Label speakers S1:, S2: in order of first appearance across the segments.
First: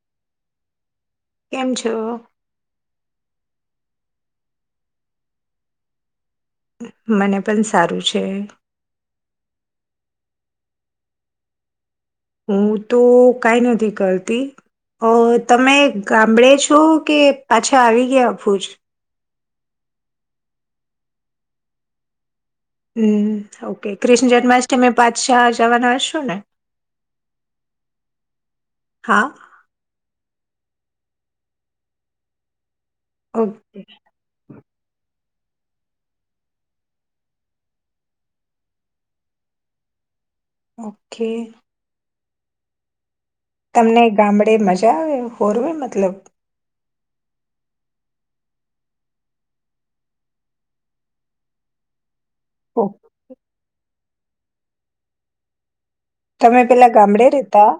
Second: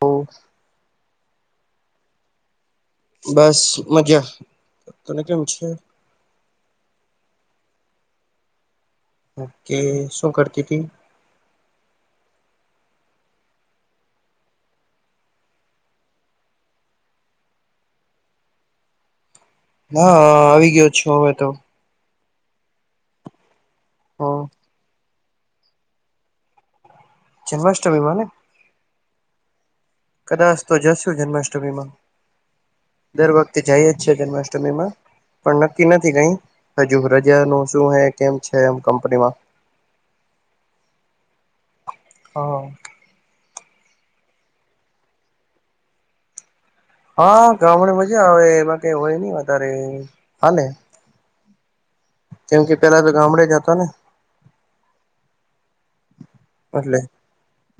S1: હા
S2: કેમ છો
S1: બસ મજા તને કેમ છે
S2: મને પણ સારું છે
S1: ઓકે શું કરતી હતીી
S2: હું તો કઈ નથી કરતી અ તમે ગામડે છો કે પાછા આવી ગયાું જ
S1: હા આવી ગયો છો હવે તો
S2: હમ ઓકે
S1: હ
S2: કૃષ્ણ જન્માષ્ટમી પાચશાહ જવાના હશો ને
S1: જન્માષ્ટમીમાંને
S2: હા
S1: કદાસતો જસુ જન્માષ્ટમીમાં દર વખતે
S2: ઓકે
S1: જાય જ છે, જન્માષ્ટમીમાં પણ નક્કી નથી કઈ હજુ રજા ન શું હે કેમ છે એમ કંપનીમાં [unintelligible] [inaudible]
S2: ઓકે.
S1: હા [inaudible]
S2: તમને ગામડે મજા આવે હોરવે મતલબ
S1: હા ગામડે મજા આવે એમાં કંઈ હોય નહીં વઘારે હાલે. કેમ કે
S2: ઓ
S1: પેલા તો ગામડે જતા ને.
S2: તમે પેલા
S1: એટલે
S2: ગામડે રેતા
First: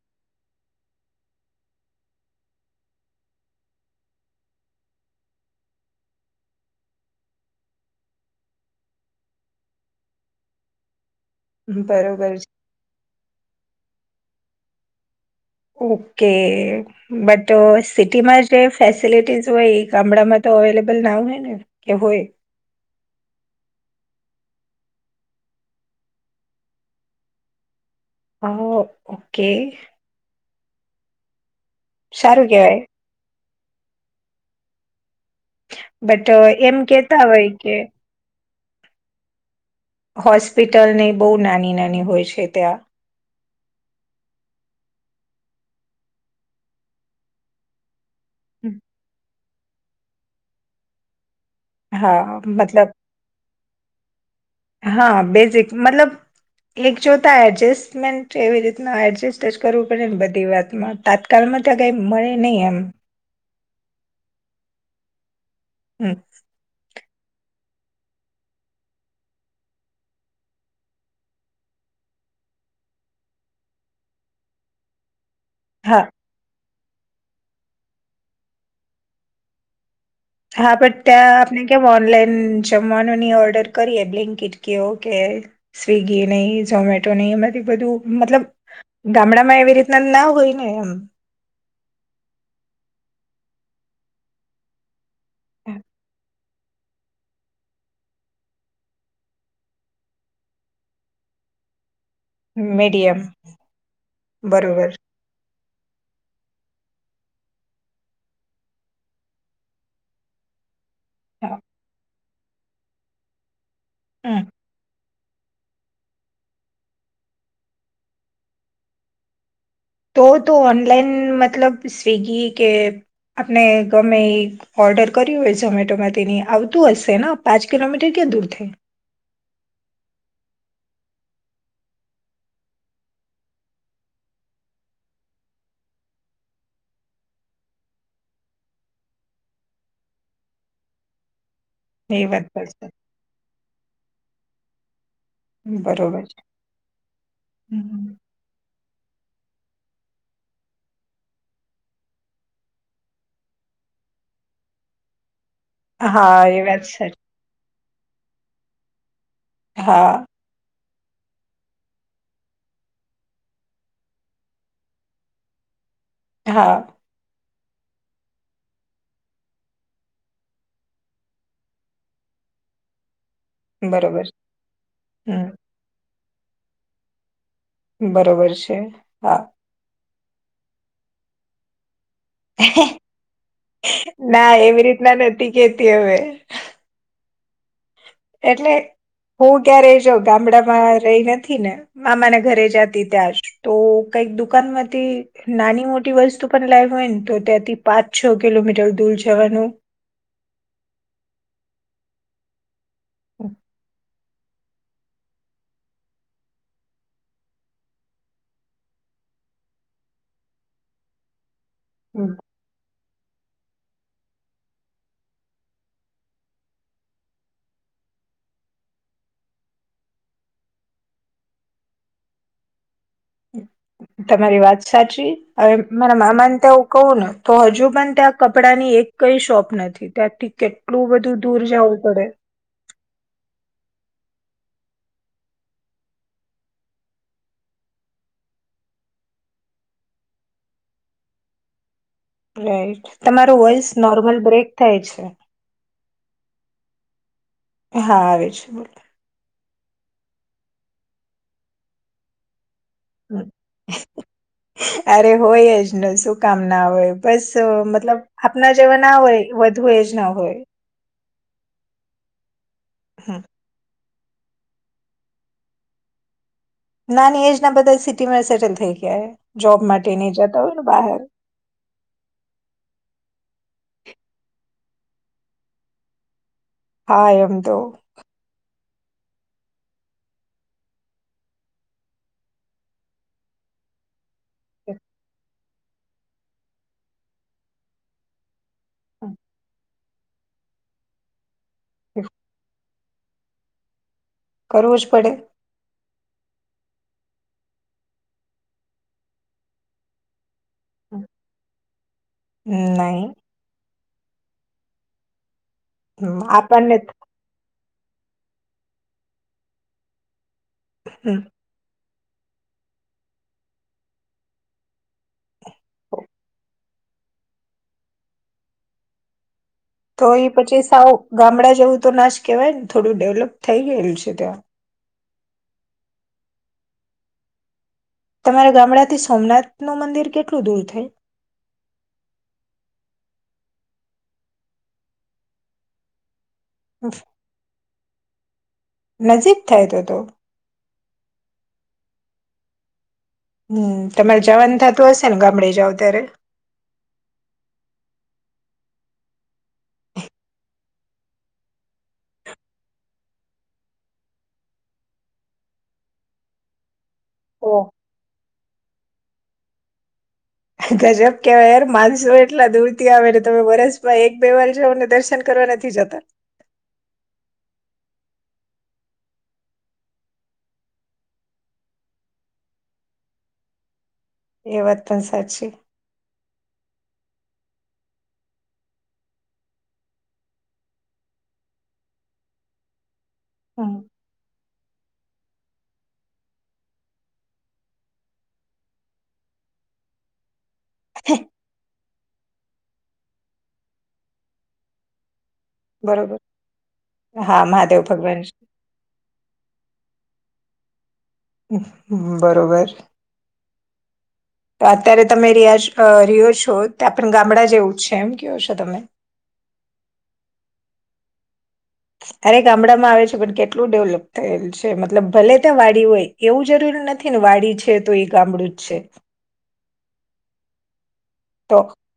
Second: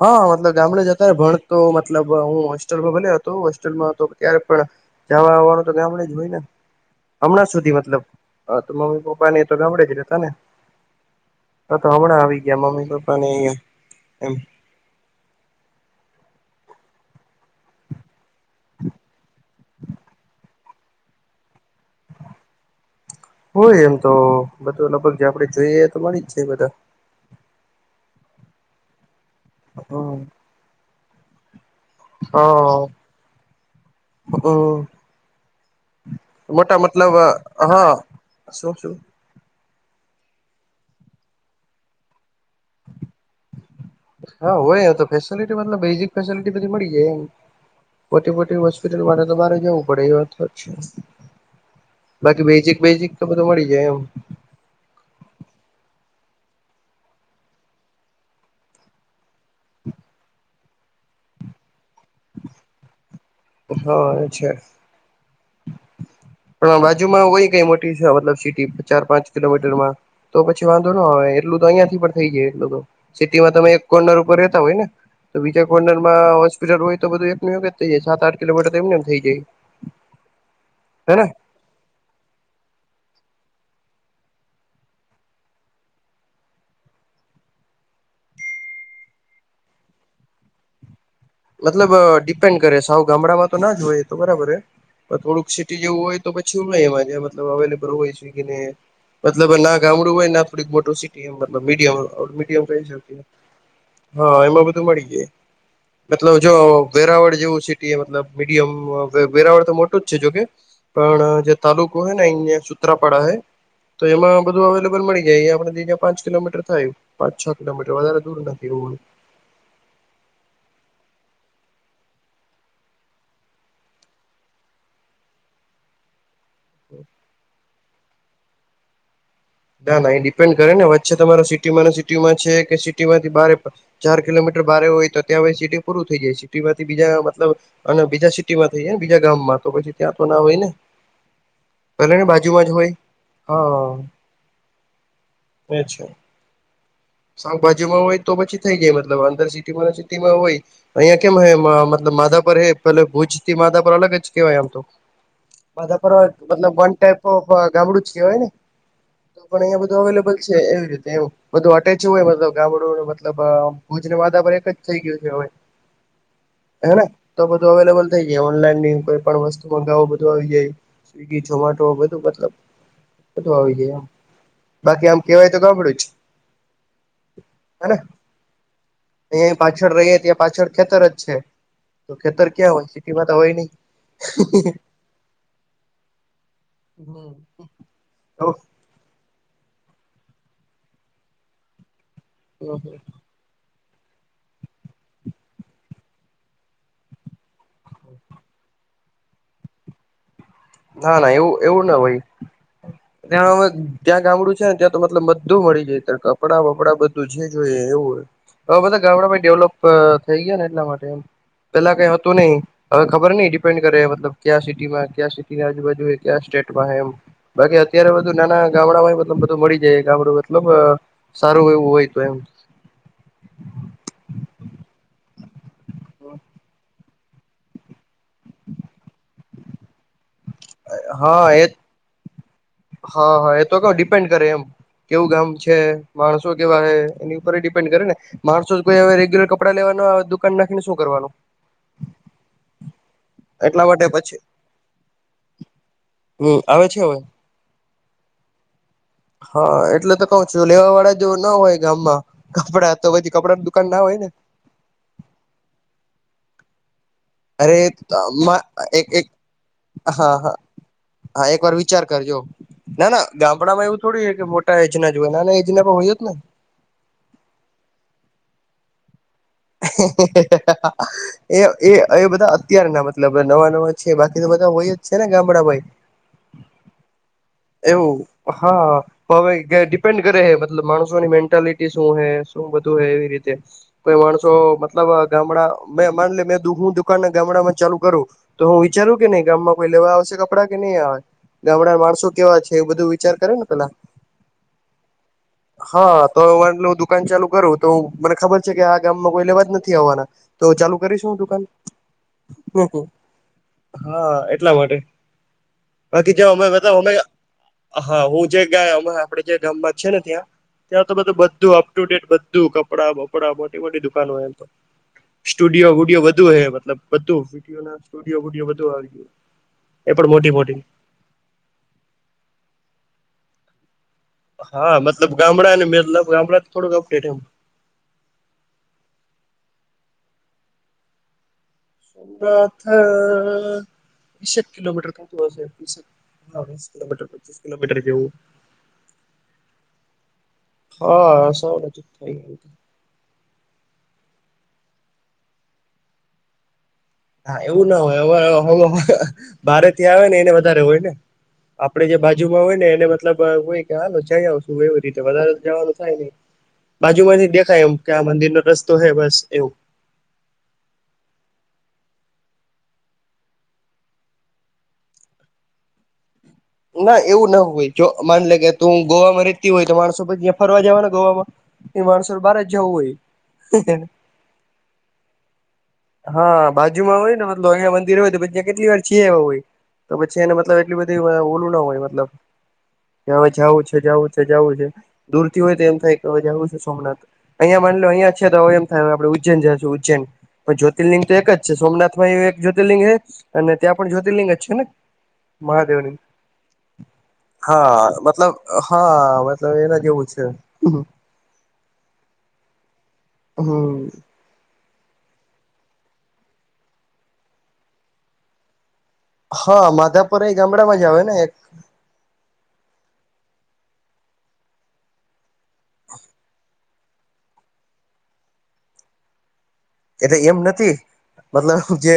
S1: હા મતલબ ગામડે જ ભણતો મતલબ હું હોસ્ટેલમાં ભણ્યો હતો, હોસ્ટેલમાં તો ત્યારે પણ જાવાવાવાનું તો ગામ હોયને [inaudible] હમણાં સુધી મતલબ તો મમ્મી પપ્પા ને તો ગામડે જ રહેતા ને. હા તો
S2: બરોબર
S1: હમણાં
S2: છે.
S1: આવી મમ્મી પપ્પા ને એમ.
S2: ઓકે મેંતો સિટીમાં જે ફેસિલિટીસ હોય ગામડામાં તો અવેલેબલ ના હોય ને કે હોય.
S1: હ [inaudible] હોય એમ તો બધું લગભગ જે આપણેે જોઈએ, તો મળી જ જ બધા
S2: હા [inaudible]
S1: હ [inaudible]
S2: સારું કહેવાય.
S1: હ
S2: બટ એમ
S1: મોટા મતલબ
S2: કેતા હોય કે
S1: હા શું શું [inaudible]
S2: હોસ્પિટલની બહુ નાની નાની હોય છે, ત્યાં
S1: હા હોય તો ફેસલટીતલ બેઝિક ફેસલટી બધી મળી જાય. પોટી મોટી
S2: હમ.
S1: હોસ્પિટલ માટે તો બરે જવું પડે એ વાત જ છે.
S2: હા
S1: બાકી બેઝિક
S2: મતલબ
S1: બેઝિક બધ મળી જાય એમ.
S2: હા બેઝિક મતલબ એક જોતા એડજસ્ટમેન્ટ એવી રીતના એડજસ્ટ. જ કરવું પડે ને બધી વાત માં તાત્કાલમાં તો કઈ મળે નહી એમ.
S1: હા એ છે [inaudible]
S2: એક
S1: પણ
S2: [inaudible]
S1: બાજુમાં હોય કઈ મોટી મતલ સિટી ચાર પાંચ કિલોમીટરમાં તો પછી વાંધો ના આવે એટલું તો અહિયાં થી પણ થઈ જાય એટલું તો સિટીમાં તમે એક કોર્નર ઉપર રતા હોય ને તો બીજા કોનૅર
S2: હા
S1: માં હોસ્પિટલ હોય તો બધું એક થઈ જાય સાત આઠ કિલોમીટર તો એમ થઈ જાય.
S2: હા બ
S1: હેને
S2: ત્યાં આપને કેમ ઓનલાઈન જમવાનું નની ઓર્ડર કરીએ બ્લિકીટ કેઓકે સ્વીગી નહી ઝોમેટો નહી એમાંથી બધું મતલબ ગામડા માં એવી રીતના ના હોય ને એમ.
S1: મતલબ ડિપેન્ડ કરે સાવ ગામડામાં તો ના જ હોય તો બરાબર હે પણ થોડુંક સિટી જેવું હોય તો પછી શું નમાં મતલબ અવેલેબલ હોય સ્વિગી ને મતલબ ના ગામડું હોય થોડીક મોટું સટીબ મીડયમ હોય.
S2: મીડિયમ
S1: [unintelligible] હા એમાં બધું
S2: બરોબર
S1: મળી જાય. મતલબ જો વેરાવળ જેવું સિટીતલબ મીડિયમ વેરાવળ તો મોટું જ છે જોકે પણ જે
S2: હા
S1: તાલુકો હે ને અહી સુત્રાપાડા હૈ તો
S2: હમ.
S1: એમાં બધું અવેલેબલ મળી. કે અહીયા આપડીયાં પાંચ કિલોમીટર થાયું પાંચ છ કિલોમીટર વધારે દૂર નથી એ
S2: તો તો ઓનલાઈન મતલબ સ્વિગી કે આપણે ગમે ઓર્ડર કર્યું હોય ઝોમેટોમાં તેની આવતું હશે ને પાંચ કિલોમીટર ક્યાં દૂર થઈ.
S1: ના ના એ ડિપેન્ડ કરે ને વચ્ચે તમારો સિટીમાં સિટીમાં છે કે સિટીમાંથી બારે ચાર કિલોમીટર ભારે હોય તો ત્યાં સિટી પૂરું થઈ જાય સિટીમાંથી બીજા મલબ અને બીજા સિટીમાં થઈ જાય બીજા ગામ માં. પછી ત્યાં તો ના હોય ને પેલા
S2: એ
S1: ને
S2: વાત
S1: બાજુમાં જ
S2: કરશે
S1: હોય હા
S2: બરોબર છે
S1: શાકભાજીમાં
S2: હમ.
S1: હોય તો પછી જાય અંદર સટીમાં હોય અહયા કેમ મતલ માધાપ પ ભુજ માધાપર અલગ જ કેવાય આમ તો માધાપર હોય
S2: હા એ વાત
S1: વન ટાઈપ
S2: સાચી
S1: ગામડું કેવાય ને તો પણ અહિયાયા બધું અવેલેબલ
S2: હા
S1: છે એવી રીતે એવ બધું અ મતલબ ગામડું મતલબ ભુજને વાદા પર એક જ થઈ ગયું છે હવે
S2: હા
S1: હેને તો બધું અવેલેબલ થઈ જાય ઓનલાઈન કોઈ પણ વસ્તુ મ ગાવ બધું આવી જાય સ્વિગી મેટો બધું મતલબ બધુ આવી જાય એમ
S2: બરોબર
S1: બાકી આમ કેવાય તો
S2: હમ
S1: ગભડું જ હને
S2: બરોબર છે હા
S1: અહી પાછળ રહીય ત્યાં પાછળ ખેતર જ છે તો ખેતર ક્યાં હોય સિટીમાં તો હોય નહી
S2: ના એવી રીતના નથી કેતી હવે
S1: હમ
S2: એટલે હું ક્યારે જો ગામડામાં રહી નથી ને મામાને ઘરે જતી ત્યાં તો કઈક દુકાનમાંથી નાની મોટી વસ્તુ પણ લાવવી હોય ને તો ત્યાંથી પાંચ છ કિલો મીટર દૂર જવાનું
S1: ના ના એવું એવું ના ભાઈ ત ત્યા ગામડું છે ને ત્યાં તો મતલબ બધું મળી જાય ત કપડાં વપડાં બધું જે જોઈએ એવું હોય હવે બધા ગામડા ભાઈ ડેવલોપ થઈ ગયા ને એટલા માટે એમ પેલા કઈ હતું નહિ હવે ખબર નઈ ડિપેન્ડ કરે મતલબ ક્યા સિટીમાં ક સીટી ના આજુ બાજુ ક સ્ટેટમાં એમ બાકી અત્યારે બધું નાના ગામડા માંલ બધું મળી જાય ગામડ મતલબ સારું એવું હોય તો એમ
S2: તમારી વાત સાચી હવે મારા મામાને તો આવું કવું ને તો હજુ પણ ત્યાં કપડા ની એક કઈ શોપ નથી ત્યાં કેટલું બધું
S1: હા
S2: દૂર
S1: એજ
S2: જવું પડે
S1: હા હા એ તો કેવ ડિપેન્ડ કરે એમ કેવું ગામ છે માણસો કેવા એની ઉપર ડિપેન્ડ કરે ને માણસો કોઈ હવે રેગ્યુલર કપડા લેવાના દુકાન નાખીને શું કરવાનું
S2: રાઈટ તમારો વોઇસ
S1: એટલા માટે
S2: નોર્મલ
S1: પછી
S2: બ્રેક થાય છે
S1: હમ આવે છે હવે
S2: હા આવે છે બોલો
S1: હા એટલે તો કઉ છું લેવા વાળા જો ના હોય ગામમાં કપડા તો પછી કપડાની દુકાન ના હોય ને
S2: અરે હોયજને શું કામ ના આવેય બસ
S1: અરે
S2: મતલબ આપના જેવા
S1: એક
S2: ના
S1: એક
S2: હોય વધુ એજ ના
S1: હા હા
S2: હોય
S1: હા એક વાર વિચાર કરજો ના ના
S2: હમ.
S1: ગામડામાં એવું થોડી કે મોટા એજ ના જોયે નાના એજના પણ હોય જ ને
S2: નાની એજ ના બધા સિટીમાં સેટલ થઈ ગયા હોય. જોબ માટે નહી જતા ને બહાર
S1: એ એ એ બધા અત્યારના મતલબ નવા નવા છે બાકી તો બધા હોય જ છે ને ગામડા ભાઈ
S2: હા એમ તો
S1: એવું હા. તો હવે ડિપેન્ડ કરે છે મતલબ માણસોની મેન્ટાલિટી શું હે શું બધું હે એવી રીતે કોઈ માણસો તો મતલબ ગામડા મેં માન લે મે દૂધ ની દુકાન ગામડામાં ચાલુ કરું તો તો હું વિચારું કે નય ગામમાં કોઈ લેવા આવશે કપડા કે નય આવે. ગામ ના માણસો કેવા છે એ બધું વિચાર કરે ને પેલા
S2: કરવું જ પડે.
S1: હા તો વાન દુકાન ચાલુ કરું તો મને ખબર છે કે આ ગામમાં કોઈ લેવા જ નથી આવવાના. તો ચાલુ કરીશું દુકાન. હમમ હમમ
S2: નહી
S1: હા એટલા માટે બાકી જે અમે [unintelligible]
S2: આપણને
S1: અમે હા હું જે ગયા આપડે જે ગામમાં છે ને ત્યાં ત્યાં તો બધું
S2: હમ.
S1: બધું આપ અપ ટુ ડેટ બધું કપડાં બપડા મોટી મોટી દુકાનો એમ તો સ્ટુડિયો વુડિયો બધુ હોય મતલબ બધું વિડીયો સુડયો વુડયો બધું આવી ગયુ.
S2: તો એ પછી સાવ ગામડા જેવું તો ના જ કેવાય ને થોડું ડેવલપ થઈ ગયેલું છે. ત્યાં
S1: હા મતલબ ગામડા ને મતલબ ગામડા થોડુંક [unintelligible] એમ
S2: તમારા ગામડાથી સોમનાથનું મંદિર કેટલું દૂર થાય?
S1: સોમનાથ અ ત્રીસેક કિલોમીટર થાતું હશે ત્રીસેક હા વીસ કિલોમીટર, પચીસ કિલોમીટર જેવું
S2: નજીક થાય તો તો
S1: હા સાવ નજીક થાય એમ તો
S2: હમમ તમારે જાવાનું થાતું હશે ને ગામડે જાવ ત્યારે
S1: હા એવું ના હોય હવે મારે ત્યાં આવે ને એને વધારે હોય ને આપડે જે બાજુમાં હોય ને એને મતલબ હોય કે હાલ જઈ આવશું એવી રીતે વધારે જવાનું થાય નય. બાજુમાંથી
S2: ઓહ
S1: દેખાય એમ કે આ મંદિરનો રસ્તો હે બસ એવું
S2: ગજબ કેવાય યાર માણસો એટલા દૂર થી આવે તમે વરસ માં એક બે વાર જાવ ને દર્શન કરો. નથી જતા.
S1: ના એવું ના હોય જો માન લે કે તું ગોવા માં રેતી હોય તો માણસો પછી તા ફરવા જવાના ગોવામાં એ માણસો ને બાર જ જવું હોય.
S2: એ વાત પણ સાચી
S1: હા બાજુ માં હોય ને મતલબ અહીંયા મંદિર હોય તો જગ્યા કેટલી વાર છી યા હોય. તો પછી એને મતલબ એટલી બધી ઓલું ના હોય મતલબ કે હવે જવું
S2: હમ
S1: છે, જવું છે. જવું છે દૂરથી હોય તો એમ થાય કે હવે જવું છે સોમનાથ અહિયા માન લો અહિયા છે તો હવે એમ થાય આપડે ઉ્જ [unintelligible] છે ઉજ્જૈન. પણ જ્યોતિર્લિંગ તો એક જ છે સોમનાથમાં યે એક જ્યોતિર્લિંગ હે અને ત્યાં પણ જ્યોતિર્લિંગ જ છે ને મહાદેવની
S2: બરોબર મહાદેવ
S1: હા
S2: ભગવાન છે.
S1: મતલબ હા મતલબ એના જેવું છે.
S2: બરોબર.
S1: હમમ
S2: તો અત્યારે તમે રીયા રિયો છો ત્યાં પણ ગામડા જેવું છે એમ કેવો છો તમે.
S1: હા માધાપુરા એ ગામડામાં જ આવે ને એક
S2: અરે ગામડામાં આવે છે પણ કેટલું ડેવલપ થયેલ છે મતલબ ભલે ત્યાં વાડી હોય એવું જરૂરી નથી ને વાડી છે તો ઈ ગામડું જ છે.
S1: એટલે એમ નથી
S2: તો
S1: મતલબ કે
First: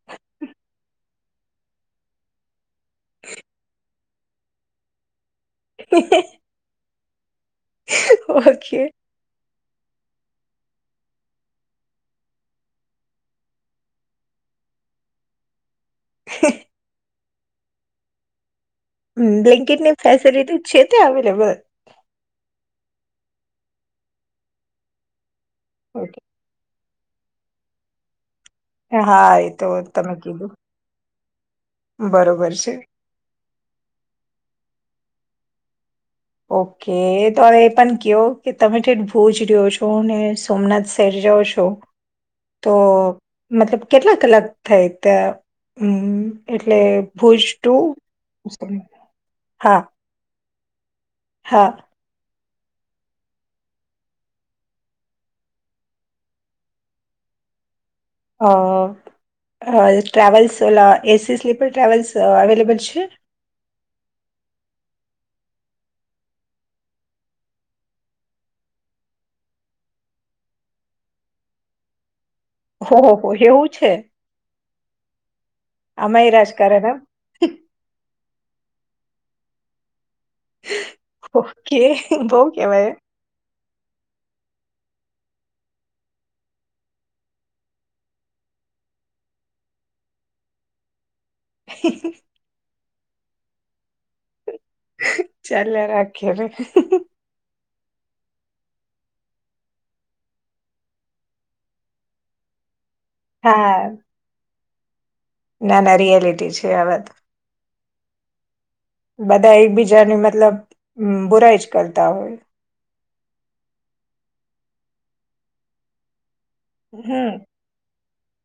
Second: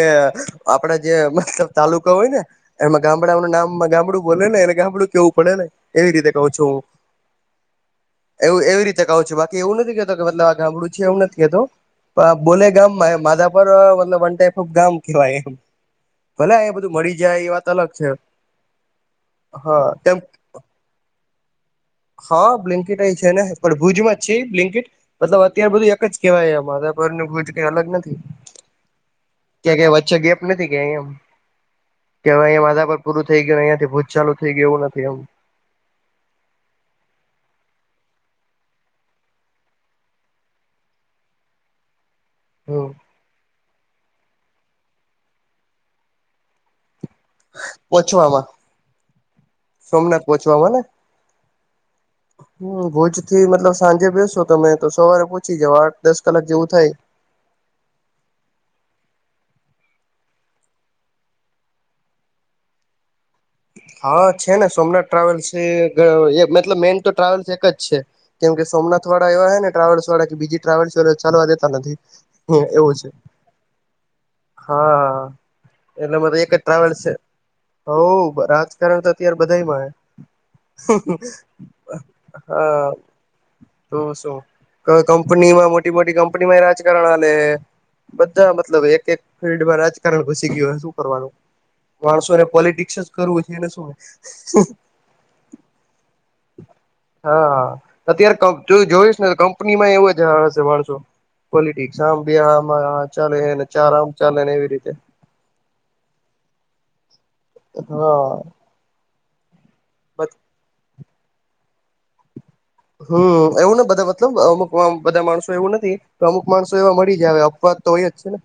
S1: આપડે જે મતલબ તાલુકા હોય ને એમાં ગામડાઓ નું નામમાં ગામડું બોલે ને એને ગામડું કેવું પડે ને એવી રીતે કવ છું હું એવું
S2: ઓકે
S1: એવી રીતે કઉ છું બા બાકી એવું નથી કેતો કે મતલબ આ ગામડું છે એવું નથી કેતો બોલે ગામ માં માધાપર મતલબ વન ટાઈપ ઓફ ગામ કેવાય એમ ભલે અયા બધું મળી [inaudible] એ વાત અલગ છે હા
S2: બ્લેન્કેટની
S1: તેમ
S2: ફેસિલિટી છે તે અવેલેબલ?
S1: હા, બ્લિનકીટ છે ને પણ ભુજમાં જ છે બ્લિનકીટ મતલબ ત્યાં બધું એક
S2: ઓકે
S1: જ કહેવાય મારા પરર નું ભુજ કઈ અલગ નથી.
S2: હા એ તો
S1: કે ક
S2: તમે
S1: વચ્ચે ગેપ
S2: કીધું
S1: નથી કે એમ, કે હ
S2: બરોબર
S1: અહીયાયા
S2: છે.
S1: માધા પર પૂર થ ગયું અહિયાયા થી ભૂજ ચાલુ થઈ ગય એવું નથી, એમ
S2: ઓકે તો હવે એ પણ કયો કે તમે ઠેઠ ભુજ રહ્યો છો ને સોમનાથ શહેર છો તો
S1: હમ
S2: મતલબ કેટલા કલાક થાય? ત્યાં એટલે ભુષ
S1: પોચવામાં
S2: હા
S1: જોવોને
S2: હા
S1: ભુજ થી મતલબ સાંજે બેસો તમે તો સવારે પહચી જાવ આઠ દસ કલાક જેવું થાય. [unintelligible]
S2: હા ટ્રાવવલ્સ વાલા એસી સ્લીપર ટ્રાવવલ્સ અવેલેબલ છે?
S1: હા, છે ને સોમનાથ ટ્રાવેલ્સ મતલબ મેન તો ટ્રાવેલ્સ એક જ છે, કેમ કે સોમનાથ વાળા એવા હ ને ટ્રાવેલ્સ વાળા કે બીજી ટ્રાવેલ્સ વા ચાલવા દેતા નથી. એવું
S2: હોહ
S1: છે
S2: હો એવું છે,
S1: હા, એના
S2: આમાંય
S1: માટે તો એક જ
S2: રાજકારણ
S1: ટ્રાવેલ
S2: એમ
S1: છે, બરાબ રાજકારણ તો અત્યારે બધામાં
S2: ઓકે બઉ
S1: હા
S2: કેવાય
S1: તું શું કંપની માં મોટી મોટી કંપનીમાંય રાજકારણ હાલે હે બધા મતલબ એક એક ફિલ્ડમાં રાજકારણ ઘુસી ગયું હો શું કરવાનું? માણસોને પોલિટિકસ જ કરવું છે એને શું?
S2: ચાલ રાખેે.
S1: હા અત્યારે તું જોઈશ ને કંપની માં એવું જ હશે માણસો, પોલિટિક્સ આમ બેમાં ચાલેને
S2: હા
S1: ચાર આમ ચાલે ને એવી રીતે,
S2: ના ના રિયાલિટી છે, આ વા તો
S1: હા
S2: બધા એકબીજાની મતલબ બુરાઈ જ કરતા હોય,
S1: હમ્મ એવું ને બધા મતલબ અમુક બધા માણસો એવું નથી. અમુક માણસો એવા મળી જાય આવે
S2: હમ.
S1: અપવાદ તો હોય જ છે, ને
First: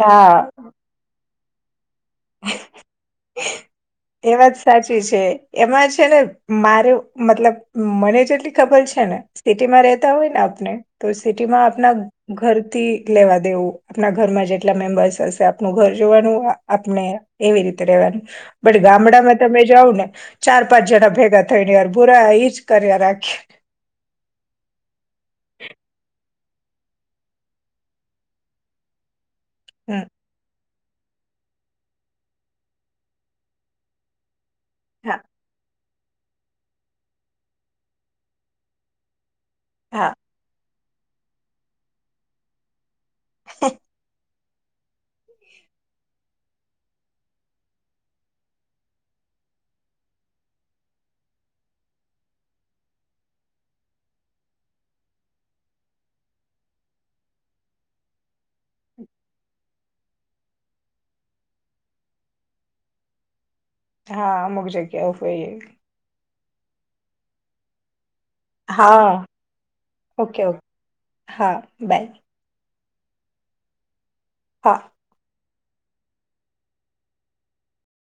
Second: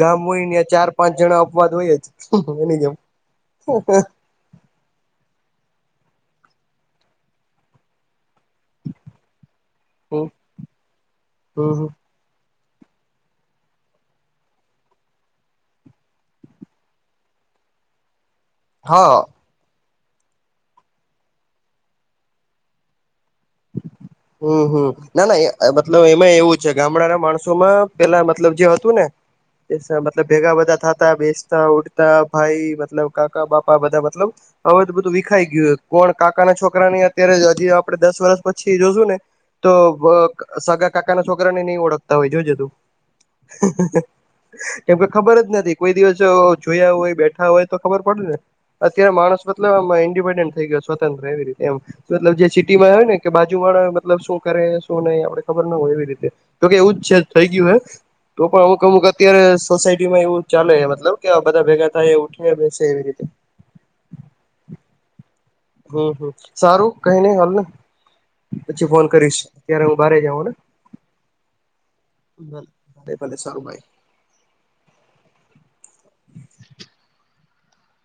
S1: ગામ હોય ને ચાર પાંચ જણા વાદ હોય જ એની જેમ
S2: એ વાત સાચી છે. એમાં છે ને મારે મતલબ મને જેટલી ખબર છે ને, સિટીમાં રહેતા
S1: હમ
S2: હોય ને આપને તો સિટીમાં
S1: હમ
S2: આપના ઘર થી લેવા દેવું આપણા ઘરમાં જેટલા મેમ્બર્સ હશે, આપનું ઘર જોવાનું આપને એવી રીતે રેવાનું બટ
S1: હા
S2: ગામડામાં તમે જાવ ને ચાર પાંચ જણા ભેગા થઈને યાર બુરા જ કર્યા રાખે
S1: હમ્મ હમ્મ ના ના મતલબ એમાં એવું, ગામડાના માણસોમાં પેલા મતલબ જે હતું ને
S2: હમ.
S1: મતલબ ભેગા બધા થ બેસતા ઉડતા ભાઈ મતલબ કાકા બાપા બધા મતલબ હવેધ બધું
S2: હા
S1: વિખાઈ ગયું હતું, કોણ કાકા ના છોકરા ની અત્યારે હજી આપડે દસ વર્ષ પછી જોશું ને, તો
S2: હા
S1: સગા કાકા ના છોકરાને નહી ઓળખતા હોય જોજ તું. કેમકે ખબર જ નથી, કોઈ દિવસ જોયા હોય બેઠા હોય તો ખબર પડે ને અત્યારે માણસ મતલબ આમાં ઇન્ડિપેન્ડન્ટ થઈ, ગયો સ્વતંત્ર એવી રીતે એમ મતલબ જે સિટીમાં હોય ને કે બાજુ વાળા મતલબ શું કરે શું નહી આપડે ખબર ના હોય એવી રીતે જોકે એવું જ છે થઈ ગયું હે તો પણ અમુક અમુક અત્યારે સોસાયટી માં એવું ચાલે મતલબ કે બધા ભેગા થાય એ ઉઠીને બેસે એવી રીતે, [unintelligible]
S2: હા અમુક જગ્યા હોય. એવી.
S1: હમ હમ સારું કઈ નઈ હાલને. પછી ફોન
S2: હા
S1: કરીશ અત્યારે હું બાર
S2: ઓકે ઓકે
S1: જાઉને.
S2: હા બાય
S1: ભલે ભલે સારું ભાઈ.
S2: હા.